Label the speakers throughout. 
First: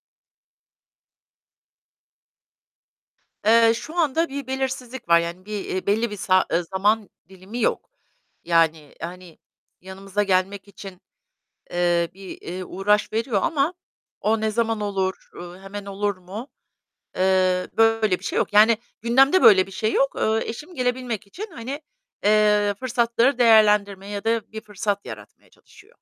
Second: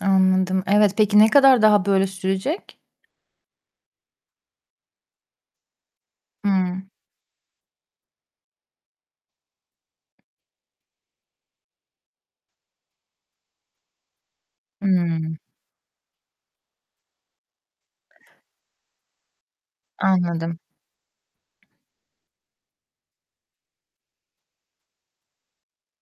Speaker 1: Anladım. Evet, peki ne kadar daha böyle sürecek?
Speaker 2: Eee, şu anda bir belirsizlik var, yani bir, eee, belli bir sa ııı,
Speaker 1: Hıı.
Speaker 2: zaman dilimi yok. Yani, hani, yanımıza gelmek için, eee, bir, eee, uğraş veriyor ama o ne zaman olur,
Speaker 1: Iıı.
Speaker 2: ııı, hemen olur mu? Eee, böyle bir şey yok. Yani gündemde böyle bir şey yok. Iıı,
Speaker 1: Anladım.
Speaker 2: eşim gelebilmek için, hani, eee, fırsatları değerlendirme ya da bir fırsat yaratmaya çalışıyor.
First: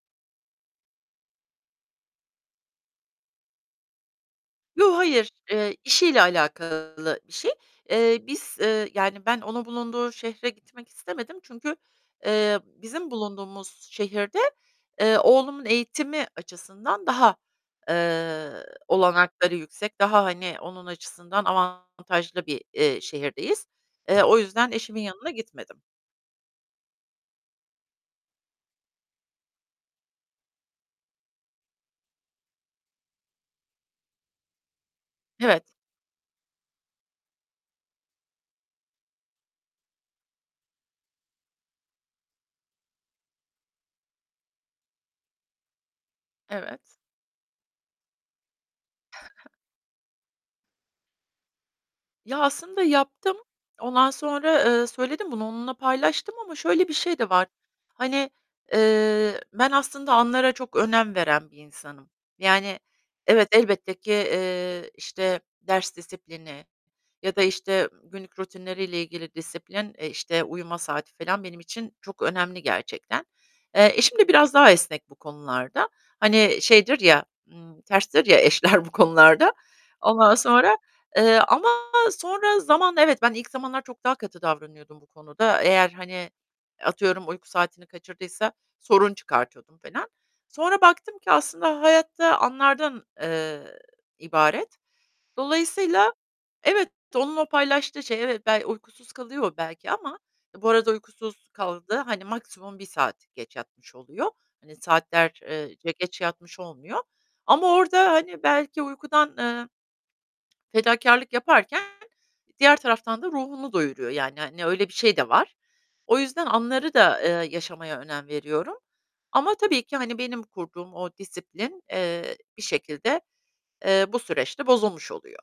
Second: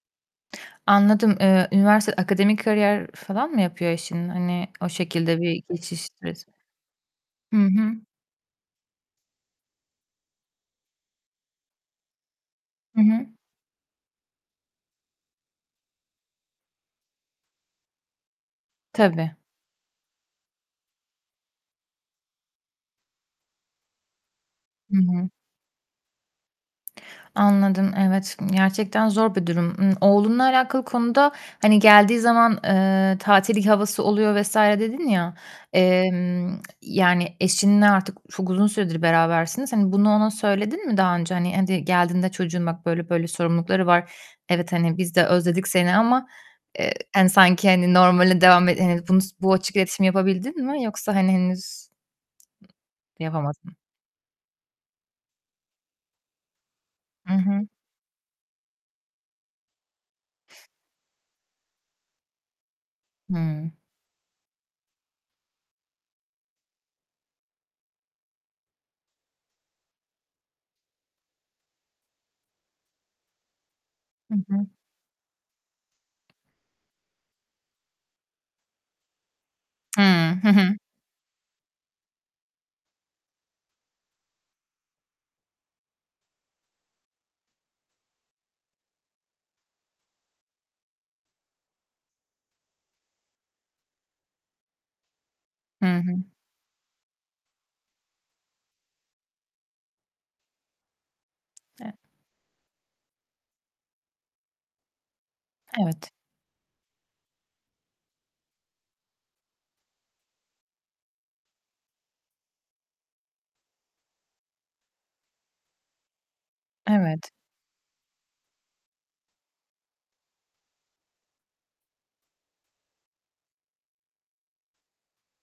Speaker 1: Anladım. Eee, üniversite akademik kariyer falan mı yapıyor eşin, hani o
Speaker 2: Yo, hayır.
Speaker 1: şekilde bir
Speaker 2: Eee,
Speaker 1: geçiş
Speaker 2: işiyle
Speaker 1: süresi?
Speaker 2: alakalı bir şey.
Speaker 1: Hı hı.
Speaker 2: Eee, biz, eee, yani ben onun bulunduğu şehre gitmek istemedim. Çünkü, eee,
Speaker 1: Hı
Speaker 2: bizim
Speaker 1: hı.
Speaker 2: bulunduğumuz şehirde, eee, oğlumun eğitimi açısından daha, eee,
Speaker 1: Tabii.
Speaker 2: olanakları yüksek, daha, hani, onun açısından avantajlı bir, eee, şehirdeyiz. Eee, o yüzden
Speaker 1: Hı
Speaker 2: eşimin
Speaker 1: hı.
Speaker 2: yanına gitmedim.
Speaker 1: Anladım, evet. Imm, gerçekten zor bir durum. Imm, oğlunla alakalı konuda, hani geldiği zaman, eee, "Tatil i havası oluyor." vs. dedin, ya.
Speaker 2: Evet.
Speaker 1: Emm, yani eşinle artık çok uzun süredir berabersiniz. Hani, bunu ona söyledin mi daha önce, hani, hadi geldiğinde, "Çocuğun bak böyle böyle sorumlulukları var. Evet, hani biz de özledik seni ama, eee,
Speaker 2: Evet.
Speaker 1: hani sanki, hani normale devam e he," bunu s bu açık iletişimi yapabildin mi? Yoksa, hani henüz
Speaker 2: Ya, aslında yaptım.
Speaker 1: Yapamadın.
Speaker 2: Ondan sonra, eee, söyledim bunu, onunla paylaştım ama şöyle bir şey de
Speaker 1: Hı
Speaker 2: var.
Speaker 1: hı.
Speaker 2: Hani, eee, ben aslında anlara çok önem veren bir insanım. Yani evet,
Speaker 1: Hıı.
Speaker 2: elbette ki, eee, işte, ders disiplini ya da işte günlük rutinleriyle ilgili disiplin; eee, işte, uyuma saati falan benim için çok önemli gerçekten. Eee, eşim de
Speaker 1: Hı
Speaker 2: biraz
Speaker 1: hı.
Speaker 2: daha esnek bu konularda. Hani şeydir ya, ımm, terstir ya, eşler bu konularda.
Speaker 1: Hıı.
Speaker 2: Ondan
Speaker 1: Hı
Speaker 2: sonra,
Speaker 1: hı.
Speaker 2: eee, ama sonra zaman Evet, ben ilk zamanlar çok daha katı davranıyordum bu konuda eğer, hani, atıyorum uyku saatini kaçırdıysa sorun çıkartıyordum falan. Sonra baktım ki aslında hayat da anlardan, eee, ibaret.
Speaker 1: Hı
Speaker 2: Dolayısıyla
Speaker 1: hı.
Speaker 2: evet, onun o paylaştığı şey, evet, bey uykusuz kalıyor belki ama ı bu arada uykusuz
Speaker 1: E
Speaker 2: kaldığı hani maksimum 1 saat geç yatmış oluyor. Hani, saatler ııı, ce
Speaker 1: Evet.
Speaker 2: geç yatmış olmuyor ama orada, hani belki uykudan, eee fedakârlık yaparken diğer taraftan da ruhunu doyuruyor. Yani, hani, öyle bir şey de var. O yüzden anları da,
Speaker 1: Evet.
Speaker 2: eee, yaşamaya önem veriyorum ama tabii ki, hani, benim kurduğum o disiplin, eee, bir şekilde, eee, bu süreçte bozulmuş oluyor.